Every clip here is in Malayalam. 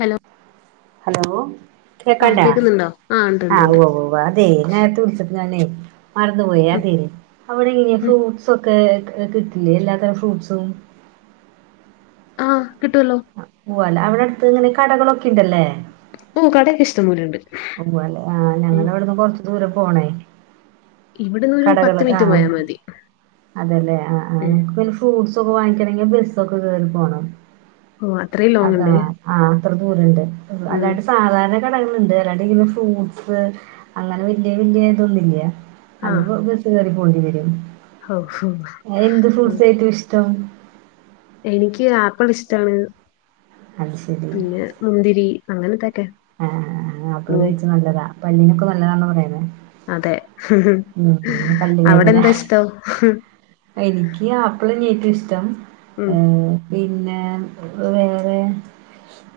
ഹലോ ഹലോ ആഹ് കേക്കണ്ടാ കേക്കുന്നുണ്ടോ ആഹ് ഉണ്ട് ആ ഉണ്ട് ഉണ്ട് ഉവ്വോ ഉവ്വോ പതേ നേരത്തെ വിളിച്ചപ്പ ഞാനെ [unintelligible] മറന്നു പോയെ ഉം അത്‌ അവിടെ ഇങ്ങനെ ഉം ഫ്രൂട്ട്സൊക്കെ കിട്ടില്ലേ എല്ലാത്തരം ഫ്രൂട്ടസും ആ കിട്ടുവല്ലോ ഉവ്വല്ലേ അവിടെ അടുത്ത് ഇങ്ങനെ കടകളൊക്കെ ഇണ്ടല്ലേ ഓ കടയൊക്കെ ഇഷ്ടം പോലെ ഇണ്ട് ഓ അല്ലെ ആഹ ഞങ്ങളെ ഇവിടുന്ന് കൊറച്ച് ദൂരെ പോണേ ഇവിടുന്ന് ഒരു കടകള് പത്ത് മിനിറ്റ് ആഹ പോയാ മതി അതെല്ലേ ആ ആ [unintelligible] ഉം ഫ്രൂട്ട്സ ഒക്കെ വാങ്ങിക്കണങ്കിൽ ബസ്സ് ഒക്കെ കേറി പോണം ഓഹ് അത്രയും ലോങ് അതാ ഉണ്ട് ആഹ അത്ര ദൂരണ്ട് ഉം അല്ലാണ്ട് സാധാരണ കടകളുണ്ട് ഫ്രൂട്സ് അങ്ങനെ വല്യ വല്യ ഇതൊന്നില്ല ആഹ് [unintelligible] കേറി പോണ്ടി വരും ഓഹ് അഹ് എന്ത് ഉം ഫ്രൂട്ട്സാ ഏറ്റവും ഇഷ്ടം എനിക്ക് ആപ്പിൾ ഇഷ്ടാണ് അത് ശരി പിന്നെ മുന്തിരി അങ്ങനെതക്കെ ആഹ അപ്പിള് കഴിച്ച നല്ലതാ പല്ലിനൊക്കെ നല്ലതാണന്ന് പറയുന്നെ അതെ പല്ല് അവിടെ വേദന എന്താ ഇഷ്ടം എനിക്ക് ആപ്പിൾന്നെ ഏറ്റവും ഇഷ്ടം ഉം ഏ പിന്നെ വേറെ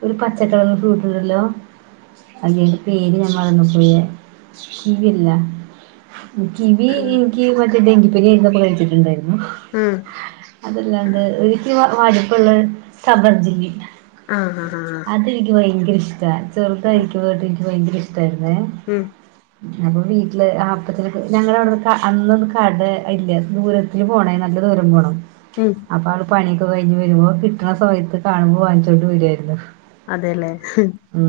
ഒരു പച്ചക്കളറുള്ള ഫ്രൂട്ട് ഉണ്ടല്ലോ അല്ല അയിന്റെ പേര് ഞാൻ മറന്നു പോയി കിവി അല്ല കിവി ഉം ഇനിക്ക് മറ്റേ ഡെങ്കിപനിയായിരുന്നപ്പോ കഴിച്ചിട്ടുണ്ടായിരുന്നു ഉം അതല്ലാണ്ട് ഒരിക്ക വരുപ്പുള്ള സബർജലി ആഹ് ആഹ് അതെനിക്ക് ഭയങ്കര ഇഷ്ടാ ചെറുതായിരികുമ്പോ തൊട്ട് ഇന്ക് ഭയങ്കര ഇഷ്ടായിരുന്നെ ഉം അപ്പൊ വീട്ടില് ആ ഞങ്ങളവിടെ അന്നൊന്നും കട ഇല്ല ദൂരത്തി പോണേ നല്ല ദൂരം പോണം ഉം അപ്പൊ ആള് പണിയൊക്കെ കഴിഞ്ഞ് വെരുമ്പോ കിട്ടണ സമയത്ത് കാണുമ്പോ വാങ്ങിച്ചോണ്ട് വെരുവായിരുന്നു അതെല്ലേ ഉ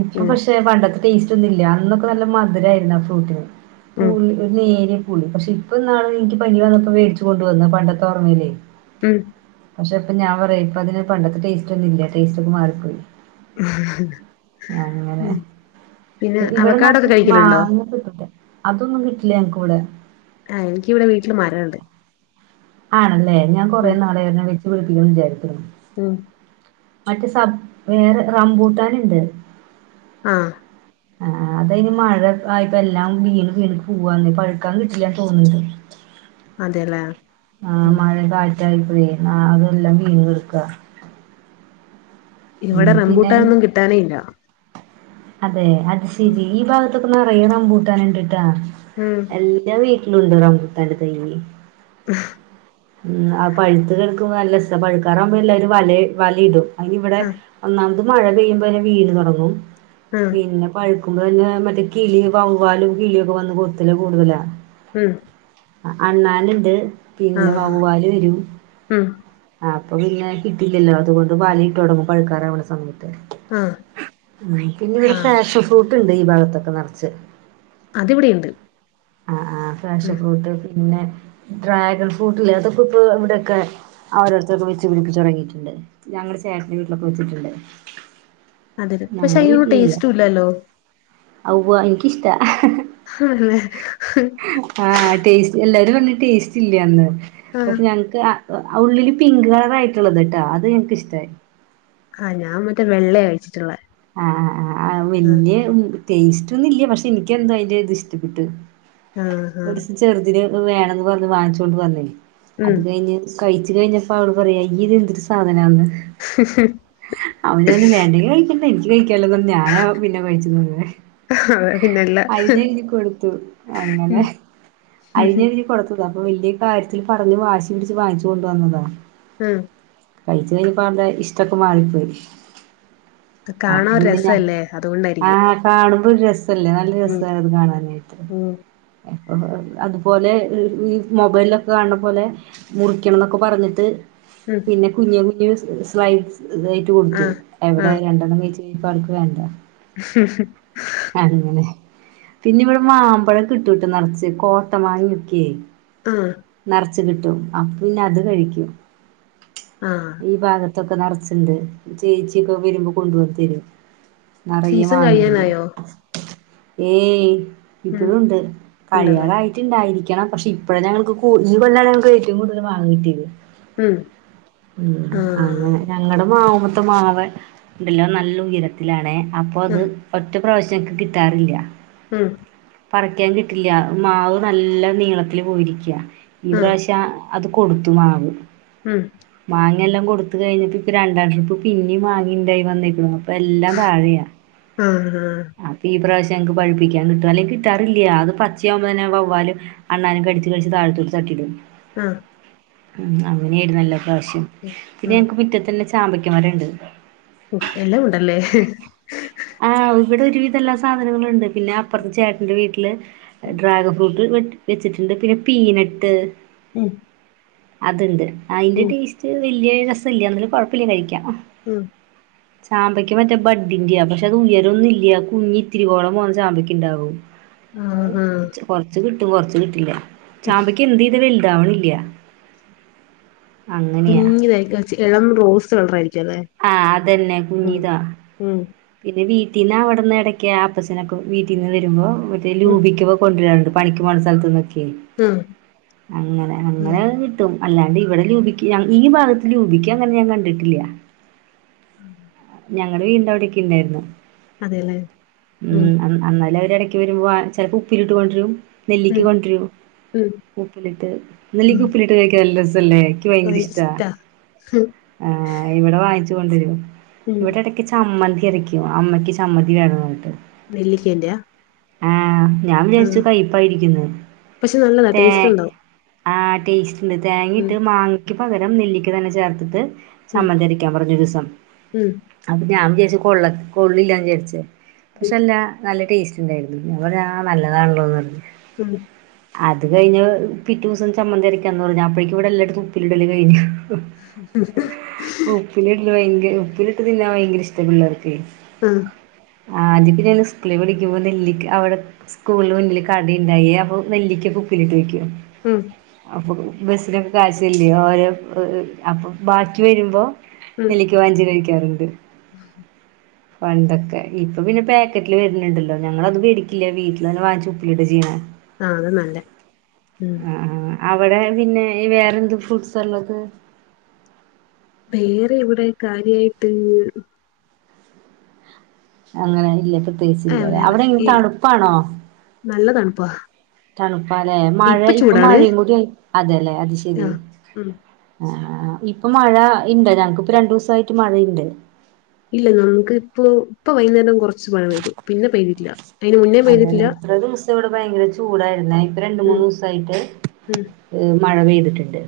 ഇപ്പൊ ഉം പക്ഷെ പണ്ടത്തെ ടേസ്റ്റ് ഒന്നും ഇല്ലാ അന്നൊക്കെ നല്ല മധുരായിരുന്നു ആ ഫ്രൂട്ടിന് ഉം പൂളി ഒരു നേരിയ പുളി പക്ഷെ ഇപ്പ ഇന്നാള് ഇനിക്ക് പനി വന്നപ്പോ വേടിച്ച് കൊണ്ടു വന്നു പണ്ടത്തെ ഓർമയിലെ ഉം പക്ഷെ ഇപ്പൊ ഞാൻ പറയാ ഇപ്പ അതിന് പണ്ടത്തെ ടേസ്റ്റ് ഒന്നുല്ലാ ടേസ്റ്റ് ഒക്കെ മാറിപ്പോയി അങ്ങനെ ഉം പി പിന്നെ ഇവിടെ അവക്കാടൊക്കെ നറച്ചും കഴിക്കലുണ്ടോ മാങ്ങയൊക്കെ കിട്ടൂട്ടാ അതൊന്നും കിട്ടില്ലാ ഞങ്ങക്ക് ഇവടെ ഏഹ് എനിക്ക് ഇവിടെ വീട്ടില് മരണ്ട് ആണല്ലേ ഞാൻ കൊറെ ഉം നാളായി ഒരെണ്ണം വെച്ച് പിടിപ്പിക്കണന്ന് വിചാരിക്കുന്നു ഉം മറ്റേ സബ് വേറെ റംബൂട്ടാന്ണ്ട് ആഹ് ആഹ് അതയിന് മഴക് ആയപ്പ എല്ലാം വീണ് വീണു പൂവാന്നെ പഴുക്കാൻ കിട്ടില്ലാന്ന് തോന്ന്ണ്ട് അതെല്ലേ ആഹ് മഴേം കാറ്റായപ്പഴെ ആഹ് അതെല്ലാം വീണ് കെടക്കാ ഇവടെ പിന്നെ റംബൂട്ടാനൊന്നും കിട്ടാനേ ഇല്ല അതെ അത് ശെരി ഈ ഭാഗത്തൊക്കെ നെറയെ റംമ്പൂട്ടാന്ണ്ട്ട്ടാ ഉം എല്ലാ വീട്ടിലുണ്ട് റംബൂട്ടാന്റെ തൈ [unintelligible] ഉം അത് പഴുത്ത് കെടക്കുമ്പ നല്ലസ പഴുക്കാറാവുമ്പോ എല്ലാരും വലയ് വലടും അയ്നിവടെ ആഹ് ഒന്നാമത് മഴ പെയ്യുമ്പോന്നെ വീണ് തൊടങ്ങും. ആഹ് പിന്നെ പഴുക്കുമ്പോ തന്നെ മറ്റേ കിളി വവ്വാലും കിളിയൊക്കെ വന്ന് കൊത്തല് കൂടുതലാ ഉം ആഹ് അണ്ണാനിണ്ട് പിന്നെ ആഹ് വവ്വാല് വെരും ഉം അപ്പൊ പിന്നെ കിട്ടില്ലല്ലോ അതുകൊണ്ട് വല ഇട്ട് തൊടങ്ങും പഴുക്കാറാവണ സമയത്ത് ആഹ് ഉം പിന്നെ ഇവിടെ ആഹ് ഫാഷൻ ഫ്രൂട്ട്ണ്ട് ഈ ഭാഗത്തൊക്കെ നറച്ച് അതിവിടെയിണ്ട് ആഹ്ആഹ് ഫാഷൻഫ്രൂട്ട് പിന്നെ ഡ്രാഗൺ ഫ്രൂട്ടില്ലേ അതൊക്കെ ഇപ്പൊ ഇവിടെയൊക്കെ ആഹ് ഓരോരുത്തരൊക്കെ വെച്ച് പിടിപ്പിച്ച് തെടങ്ങിയിട്ട്ണ്ട് ഞങ്ങടെ ചേട്ടന്റെ വീട്ടിലൊക്കെ വെച്ചിട്ടൊണ്ട് അതേലെ പക്ഷെ അയിനൊരു ടേസ്‌റ്റൂല്ലല്ലോ ഔവ്വാ എനിക്കിഷ്ട്ടാ ആണല്ലേ ആഹ് ടേസ്റ്റ് എല്ലാരും പറഞ്ഞ് ടേസ്റ്റില്യാന്ന് ആഹ് പക്ഷെ ഞങ്ങക്ക് ആഹ് ആഹ് ഉള്ളില് പിങ്ക് കളറായിട്ടുള്ളത്ട്ടോ അത് ഇൻക്കിഷ്ട്ടായ് ആഹ് ഞാൻ മറ്റേ വെള്ളയാ കഴിച്ചിട്ടിള്ളെ ആഹ് ആഹ് ആഹ് വെല്യ ഉം ടേസ്റ്റൊന്നുല്ല്യാ പക്ഷെ എനിക്കെന്തോ അയ്ന്റെ ഇത് ഇഷ്ട്ടപ്പെട്ട് ആഹ് ആഹ് ചെറുതിന് വേണന്ന് പറഞ്ഞ് വാങ്ങിച്ചോണ്ട് വന്നേ ഉം അത് കഴിഞ്ഞ് കഴിച്ചു കഴിഞ്ഞപ്പോ അവള് പറയാ ഇയ്യി ഇതെന്തൊരു സാധനാന്ന് അവന് പർഞ്ഞ് വേണ്ടെങ്കി കഴിക്കണ്ട എനിക്ക് കഴിക്കാലോന്നും പർഞ്ഞ് ഞാനാ പിന്നെ കഴിച്ചിരുന്നത് അതെ പിന്നല്ല അഴഞ്ഞെയ്തി കൊട്ത്തു അങ്ങനെ ഉം അഴ്ഞ്ഞെഴുതി കൊട്ത്തു. അപ്പോ വല്യ കാര്യത്തിൽ പറ്ഞ്ഞ് വാശി പിടിച്ച് വാങ്ങിച്ചു കൊണ്ട് വന്നതാ. ഉം. കയ്ച്ച് കഴിഞ്ഞപ്പം അവൾടെ ഇഷ്ടൊക്കെ മാറി പ്പോയി. അപ്പ കാണാൻ ഒരു പിന്നെ ഞാ രസല്ലേ അതുകൊണ്ടായിരിക്കും ആഹ്. കാണുമ്പോ ഒരു രസല്ലേ നല്ല ഉം രസാണത് കാണാനായിട്ട്. അതു പോലെ ഈ ഈ മൊബൈലൊക്കെ കാണ് ണ പോലെ. മുറിക്കണംന്നൊക്കെ പറ്ഞ്ഞിട്ട്. ഉം. പിന്നെ കുഞ്ഞു കുഞ്ഞ് സ്ലൈഡ്സ് ഇതായ്ട്ട് കൊട്ത്തു ആഹ് എവ്ടെ ആഹ് രണ്ടെണ്ണം കഴിച്ച് കഴിഞ്ഞപ്പോ അവൾക്ക് വേണ്ട. [inaudible] അങ്ങനെ. പിന്നെ ഇവിടെ മാമ്പഴം കിട്ടുട്ടോ നറ്ച്ച് കോട്ട മാങ്ങയ്ക്ക്യേ. ആഹ്. ന്നറ്ച്ച് കിട്ടും അപ്പിന്നെ അത് കഴിക്കും. ആഹ്. ഈ ഭാഗത്തൊക്കെ നറ്ച്ചിണ്ട് ചേച്ചിയൊക്കെ വരുമ്പോ കൊണ്ട് വന്ന് തെരു നെറയെ സീസൺ മാങ്ങയിണ്ട്. കഴിയാനായോ ഏയ് ഉം ഇപ്പഴൂണ്ട് ഉണ്ടല്ലോ കഴിയാറായി. ട്ട്ണ്ടായിരിക്കണം പക്ഷേ ഇപ്പഴ ഞങ്ങൾക്ക് കൂ ഈ കൊല്ലാണ് ഞങ്ങൾക്ക് ഏറ്റവും കൂടുതൽ മാങ്ങ കിട്ട്യേത്. ഉം ഉം ആഹ് അങ്ങനെ ഞാ ഞങ്ങളടെ മാവ്മത്തെ മാവ് ഉണ്ടല്ലോ അഅ് നല്ല ഉയരത്തിലാണ അപ്പൊ അത്. ആഹ് ഒറ്റ പ്രാവശ്യം എന്ക്ക് കിട്ടാറില്ല. ഉം. പറിക്കാൻ കിട്ടില്ല മാവ് നല്ല നീളത്തില് പോയിരിക്കൃ ഈ ആഹ് പ്രാശ്യം. അത് കൊട്ത്തു മാവ്. ഉം. മാങ്ങ എല്ലാം കൊട്ത്ത് കഴിഞ്ഞപ്പ ഇപ്പൊ രണ്ടാം ട്രിപ്പ് പിന്നിം മാങ്ങ ഇണ്ടായി വന്നേക്ക എല്ലാം താഴെയാ. ആഹ് ആഹ് അപ്പം ഈ പ്രാവശ്യംങ്ങക്ക് പഴിപ്പിക്കൻ കിട്ടും അല്ലെങ്കിൽ കിട്ടാറില്ല അത് പച്ചയാകുമ്പോ തന്നെ വവ്വാല്. അണ്ണാനും കട്ച്ച കഴിച്ച് താഴത്തോട്ട് തട്ടിടും. ആഹ്. ഉം അങ്ങനെയായിര്ന്നല്ലോ ഇപ്രാവശ്യം പിന്നെ ആഹ് ഞങ്ങക്ക് മിറ്റത്തന്നെ ചാമ്പയ്ക്ക മരണ്ട്. ഒ എല്ലാം ഉണ്ടല്ലേ? ആഹ് ഇവിടെ ഒരുവിധ എല്ലാ സാധനങ്ങളുണ്ട് പിന്നെ അപ്പറ്ത്ത് ചേട്ട എന്റെ വീട്ടില് ഡ്രാഗൺ ഫ്രൂട്ട് വെ വെച്ചിട്ടുണ്ട് പിന്നെ പീനട്ട്. ഉം. അത്ണ്ട് അയിന്റെ ഉം ടേസ്റ്റ് വല്യ രസ ഇല്ല എന്നല് കൊഴപ്പില്ല കഴിക്കാം. മ്. ചാമ്പക്ക മറ്റേ ബഡ്ഡിന്റെയാ. [unintelligible] അത് ഉയരൊന്നും ഇല്ല കുഞ്ഞി ഇത്തിരി കോളം പോന്ന ചാമ്പക്കൃണ്ടാവും. ആഹ് ആഹ് കൊറ്ച്ച് കിട്ടും കൊറ്ച്ച് കിട്ടില്ല ചാമ്പയ്ക്കൃ എന്ത് ഇത് വലുതാവണ്ല്ലൃ. കുഞ്ഞിത ച് എളം റോസ് കളറായിരിക്കും അല്ലേ? ആഹ് അതെന്നെ ഉം കുഞ്ഞിതാ. ഉം പിന്നെ വീട്ടീന്ന് അവിട്ന്ന് ഇടയ്ക്കൃ അപ്പച്ചനൊക്കെ വീട്ടീന്ന് വരുമ്പോൾ മറ്റേ ഉം ലൂപിക്ക കൊണ്ടരാറുണ്ട് പണിക്ക്‌ പോണ സ്ഥൽന്നൊക്കെയ് ഉം അങ്ങനെ ഉം അങ്ങനേണെങ്കി ട്ടും അല്ലാണ്ട് ഇവിടെ ലൂപിക്ക ഈ ഭാഗത്ത് ലൂപിക്ക അങ്ങനെ ഞാൻ കണ്ടിട്ടില്ല ഉം ഉം ഞങ്ങടെ വീട്ന്റവ്ടെക്കെ ണ്ടായ്ര്ന്നു അതെല്ലേ ഉം അന്ന് അന്നെല്ലാം അവര് എടയ്ക്ക് വരുമ്പോ ആ ചെലപ്പോ ഉപ്പിലിട്ട് കൊണ്ട്റും നെല്ലിക്ക് ഉം കൊണ്ടരും ഉം ഉപ്പിലിട്ട് നെല്ലിക്ക ഉം ഉപ്പിലിട്ടത് കഴിക്കാ നല്ല രസല്ലേ എനിക്ക് ഭയങ്കര ഇഷ്ടാ ഹും ആ ഇവടെ വാങ്ങിച്ചു കൊണ്ടരും ഉം ഇവിടെട ക്ക്‌ ചമ്മന്തി യരയ്ക്കും അമ്മക്ക് ചമ്മതി വേണന്നർഞ്ട്ട് നെല്ലിക്കേന്റയാ ആ ഞാൻ വിചാര്ച്ചു കയ്പ്പായിരിക്കുന്ന് പക്ഷെ നല്ലതാ തേ ടേസ്റ്റ് ഉണ്ടാവും ആ ടേസ്റ്റ് ണ്ട് ഉം തേങ്ങിയിട്ട് മാങ്ങക്ക് പകരം നെല്ലിക്ക തന്നെ ചേർത്തിട്ട് ഉം സമ്മന്തിരയ്ക്കാൻ പറഞ് ഒര് ദിസം ഉം അപ്പ ഞാൻ വിജാര്ച്ച് കൊള്ളത് കൊള്ളില്ലാന്ന് ജാര്ച്ച് പക്ഷെ അല്ല നല്ല ടേസ്റ്റ് ണ്ടായിര്ന്നു ഞ്ഞാ പർഞ്ഞു ആ നല്ലതാൺല്ലോന്നർഞ് ഉം അത് കഴിഞ്ഞ് പിറ്റൂസം ചമ്മന്തിരിക്കാന്ന് പറഞ്ഞു അപ്പോഴേക്ക്‌ ഇവിടെ എല്ലാട്ത്ത് ഉപ്പിലിടല് കഴിഞ്ഞു ഉം ഉപ്പിലിട്ല് ഭയങ്കര ഉപ്പിലിട്ട് തിന്നാൻ ഭയങ്കര ഇഷ്ട പിള്ളാർക്കേയ് ആഹ് ആദ്യക്കെ ഞാന് സ്കൂളിൽ പഠിക്കുമ്പ നെല്ലിക്ക അവ്ടെ സ്കൂൾന് മുന്നില് കടയിണ്ടായി അപ്പൊ നെല്ലിക്കക്കെ ഉപ്പിലിട്ട് വെക്കോ ഉം അപ്പൊ ബസിനൊക്കെ കാഴ്ചല്ലേ ഓരോ അപ്പൊ ബാക്കി വരുമ്പോ ഉം നെല്ലിക്ക വാങ്ങിച്ച് കഴിക്കാറുണ്ട് [inaudible] പണ്ടൊക്കെ ഇപ്പൊ പിന്നെ പാക്കറ്റില് വര്ന്ണ്ടല്ലോ ഞങ്ങളത് വേടിക്കില്ല വീട്ടിൽ തന്നെ വാങ്ങിച്ചു ഉപ്പിലിടാ ചെയ്യു ന്നേ ആ അതാ ന്നല്ലേ ഉം ആ. അവിടെ പിന്നെ ഈ വേറെന്ത് ഫ്രൂട്സാള്ളത് വേറെ ഇവിടെ കാര്യായിട്ട് അങ്ങനെ ഇല്ല ആഹ് പ്രത്യേകിച്ചില്ലല്ലേ വേറെ അവിടെ എങ്ങനെ ഈ തണുപ്പാണോ നല്ല തണുപ്പാ തണുപ്പാലേ മഴ ഇപ്പൊ മഴയും കൂടി ആയി അതേ ലേ അത് ശെരി ആഹ് ഉം ആ ആ ഇപ്പൊ മഴ ഇണ്ട് ഞങ്ങക്ക് ഇപ്പ രണ്ടു ദിവസായിട്ട് മഴണ്ട് ഇല്ല നമുക്ക് ഇപ്പ ഇപ്പൊ വൈകുന്നേരം കുറച്ച് പഴ പെയ്തു പിന്നെ പെയ്തിട്ടില്ല അയ്ന് മുന്നേം പെയ്തിട്ടില്ല ഇന്ന് ഇവിടെ ഭയങ്കര ചൂടായിരുന്നേ ഇപ്പൊ രണ്ട് മൂന്ന് ഉം ദിവസായിട്ട് ഉം മഴ പെയ്തിട്ടുണ്ട്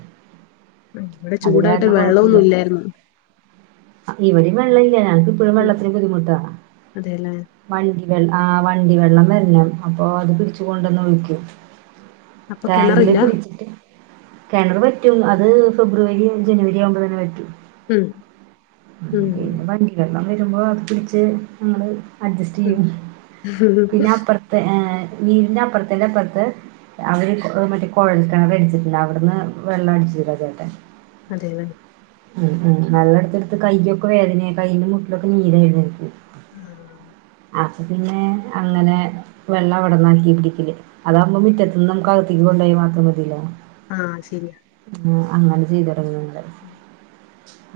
ഇവിടെ അത് ചൂടായിട്ട് കാരണം വെള്ളമൊന്നും ഇല്ലായിരുന്നു അ ഇവടിം വെള്ളം ല്ല്യ ഞങ്ങക്ക് ഇപ്പഴും ഉം വെള്ളത്തിന് ബുദ്ധിമുട്ടാ അതെല്ലേ വണ്ടി വെള്ള ആ വണ്ടി വെള്ളം വരണം അപ്പൊ അത് പിടിച്ച് കൊണ്ടന്ന് ഒഴിക്കും അപ്പൊ ടാങ്കില് കിണറില്ല പിടിച്ചിട്ട് കെണറ് വറ്റും അത് ഫെബ്രുവരിയും ജനുവരി ആവുമ്പ തന്നെ വറ്റും ഉം ഉം പിന്നെ വണ്ടിക്കെള്ളം വരുമ്പോ അത് പിടിച്ച് ഞങ്ങള് അഡ്ജസ്റ്റ് ഉം ചെയ്യും പിന്നെ അപ്പുർത്തെ ഏ വീടിന്റെ അപ്പൊർത്തിൻ്റെ അപ്പൊർത്ത് അവര് കൊ മറ്റേ കൊഴൽ കിണർ അടിച്ചിട്ട്ണ്ട് അവിടന്ന് വെള്ളം അടിച്ചെരും ആ ചേട്ടൻ അതേ ലേ ആഹ് ആഹ് വള്ളടുത്തടുത്തു കയ്യൊക്കെ വേദനയാ കയ്യിന്റെ മുട്ടിലൊക്കെ നീര എഴുന്ന ആഹ് അപ്പം പിന്നെ അങ്ങനെ വെള്ളം അവിടന്നാക്കി പിടിക്കല് അതാവകുമ്പോ മുറ്റത്ത നിന്ന് നമുക്ക്കത്തേക്ക് കൊണ്ടു പോയ മാത്രം മതില്ല ആഹ് ശരിയാ അങ്ങനെ ചെയ്തു തുടങ്ങ നിങ്ങള്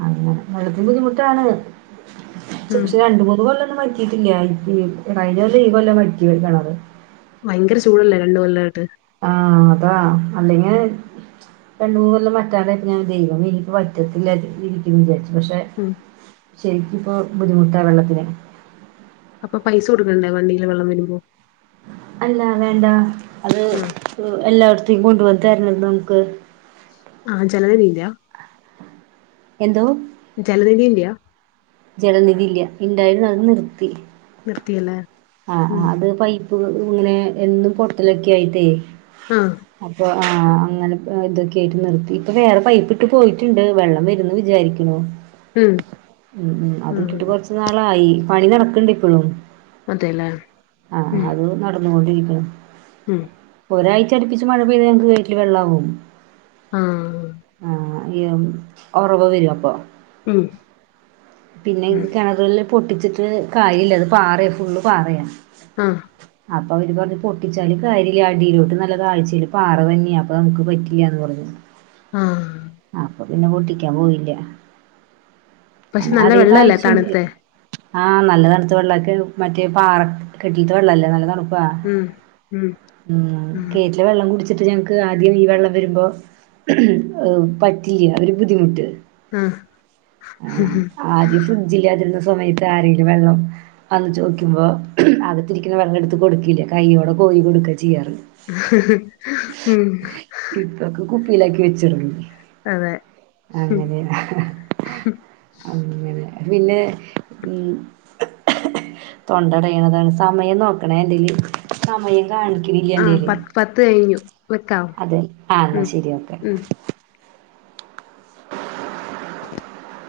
അങ്ങനെ വെള്ളത്തി ബുദ്ധിമുട്ടാണ് ഉം പക്ഷെ രണ്ടുമൂന്ന് കൊല്ല മ അയ്യേ കഴിഞ്ഞ വർഷം ഈ കൊല്ലാ വറ്റിയെ ഒരു കേണർ ഭയങ്കര ചൂടല്ലേ രണ്ട് കൊല്ലയിട്ട് ആഹ് അതാ അല്ലെങ്ക രണ്ട് മൂന്നെല്ലാം വാറ്റതായപ്പോ ഞാൻ ദൈവം എനിക്ക് പറ്റത്തില്ല ഇരിക്കുന്നു വിചാരിച്ചു പക്ഷെ ഉം ശരിക്ക് ഇപ്പോ ബുദ്ധിമുട്ടാണ് വെള്ളത്തിന് അപ്പൊ പൈസ കൊടുക്കണ്ടേ വണ്ടിയില് വെള്ളം വരുമ്പോ അല്ല വേണ്ട അത് ആഹ് എല്ലായിടത്തേും കൊണ്ട വന്ന തരണത് നമുക്ക് ആഹ് ജലനിധിന്റ എന്തോ ജലനിധിയ്ന്റയാ ജലനിധി ഇല്ല ഇണ്ടായിരുന്നു അത് നിർത്തി നിർത്തിയല്ലേ ആഹ് ഉം ആഹ് അത് പൈപ്പ് ഇങ്ങനെ എന്നും പൊട്ടലൊക്കെ ആയിട്ടേ ആഹ് അപ്പൊ ആഹ് അങ്ങനെ ഇതൊക്കെ ആയിട്ട് നിർത്തി ഇപ്പൊ വേറെ പയിപ്പിട്ട് പോയിട്ടുണ്ട് വെള്ളം വരുന്ന് വിചാരിക്കും ഉം ഉം ഉം അത്ട്ടിട്ട് കുറച്ച നാളായി പണി നടക്കണ്ട് ഇപ്പോഴും അതെലെ ആഹ് ആഹ് അത് നടന്നുകൊണ്ടിരിക്ണ് ഉം ഒരാഴ്ച അടുപ്പിച്ചു മഴപെയ്തങ്ങൾക്ക് കേന്ട്ടിൽ വെള്ളമാവും ആഹ് ആഹ് ഏഹ് ഉറവ് വരും അപ്പൊ ഉം പിന്നെ ഉം കിണറുകളില്ൽ പൊട്ടിച്ചിട്ട് കാര്യല്ല അത് പാറ ഫുള്ളും പാറയണ് ആഹ് അപ്പൊ അവര് പറഞ്ഞ് പൊട്ടിച്ചാല് കാര്യില്ല അടിയിലോട്ട് നല്ല താഴ്ചയിൽ പാറ തന്നെയാണ് അപ്പം നമുക്ക് പറ്റില്ല എന്ന് പറഞ്ഞു. ആഹ് അപ്പൊ പിന്നെ പൊട്ടിക്കാൻ പോയില്ല അ പക്ഷെ നല്ല അധികം വെള്ളല്ലേ താഴ്ച്ചൊന്നില്ല. തണുത്തെ ആഹ് നല്ല തണുത്ത് വെള്ളൊക്കെ മറ്റേ പാറ കെട്ടിട്ട് വെള്ളല്ലേ നല്ല തണു പ ഉം ഉം ഉം കേറ്റിലൊ വെള്ളം കു വിട്ട് ഞങ്ങക്ക് ആദ്യം ഈ വെള്ളം വരുമ്പോ പറ്റില്ല അവര് ബുദ്ധിമുട്ട്. ആഹ് ആ ആദ്യ ഫു ജില്ല അതിരുന്ന സമയത്ത് ആരെങ്കിലും വെള്ളം വന്ന് ചോക്കി മ്പോ അകത്തിരിക്കുന്ന വെള്ളം എടുത്ത് കൊടുക്കില്ല കൈയോടെ കോരി കൊടുക്ക ചെയ്യാറ്. ഉം ഇപ്പൊക്കെ കുപ്പിയിലക്കി വെച്ചിരിന്നു അതെ ഉം അങ്ങനെയ അങ്ങനെ പിന്നെ ഉം തൊണ്ട അടയണതാണ് സമയം നോക്കണോ ഇതില് സമയം. കാണിക്കുന്നില്ല ആഹ് എന്റെയില് പത്ത് പത്ത് കഴിഞ്ഞു വെക്കാവോ അതെ ആഹ് എന്നാ ഉം ശരി ഉം ഓക്കെ [inaudible]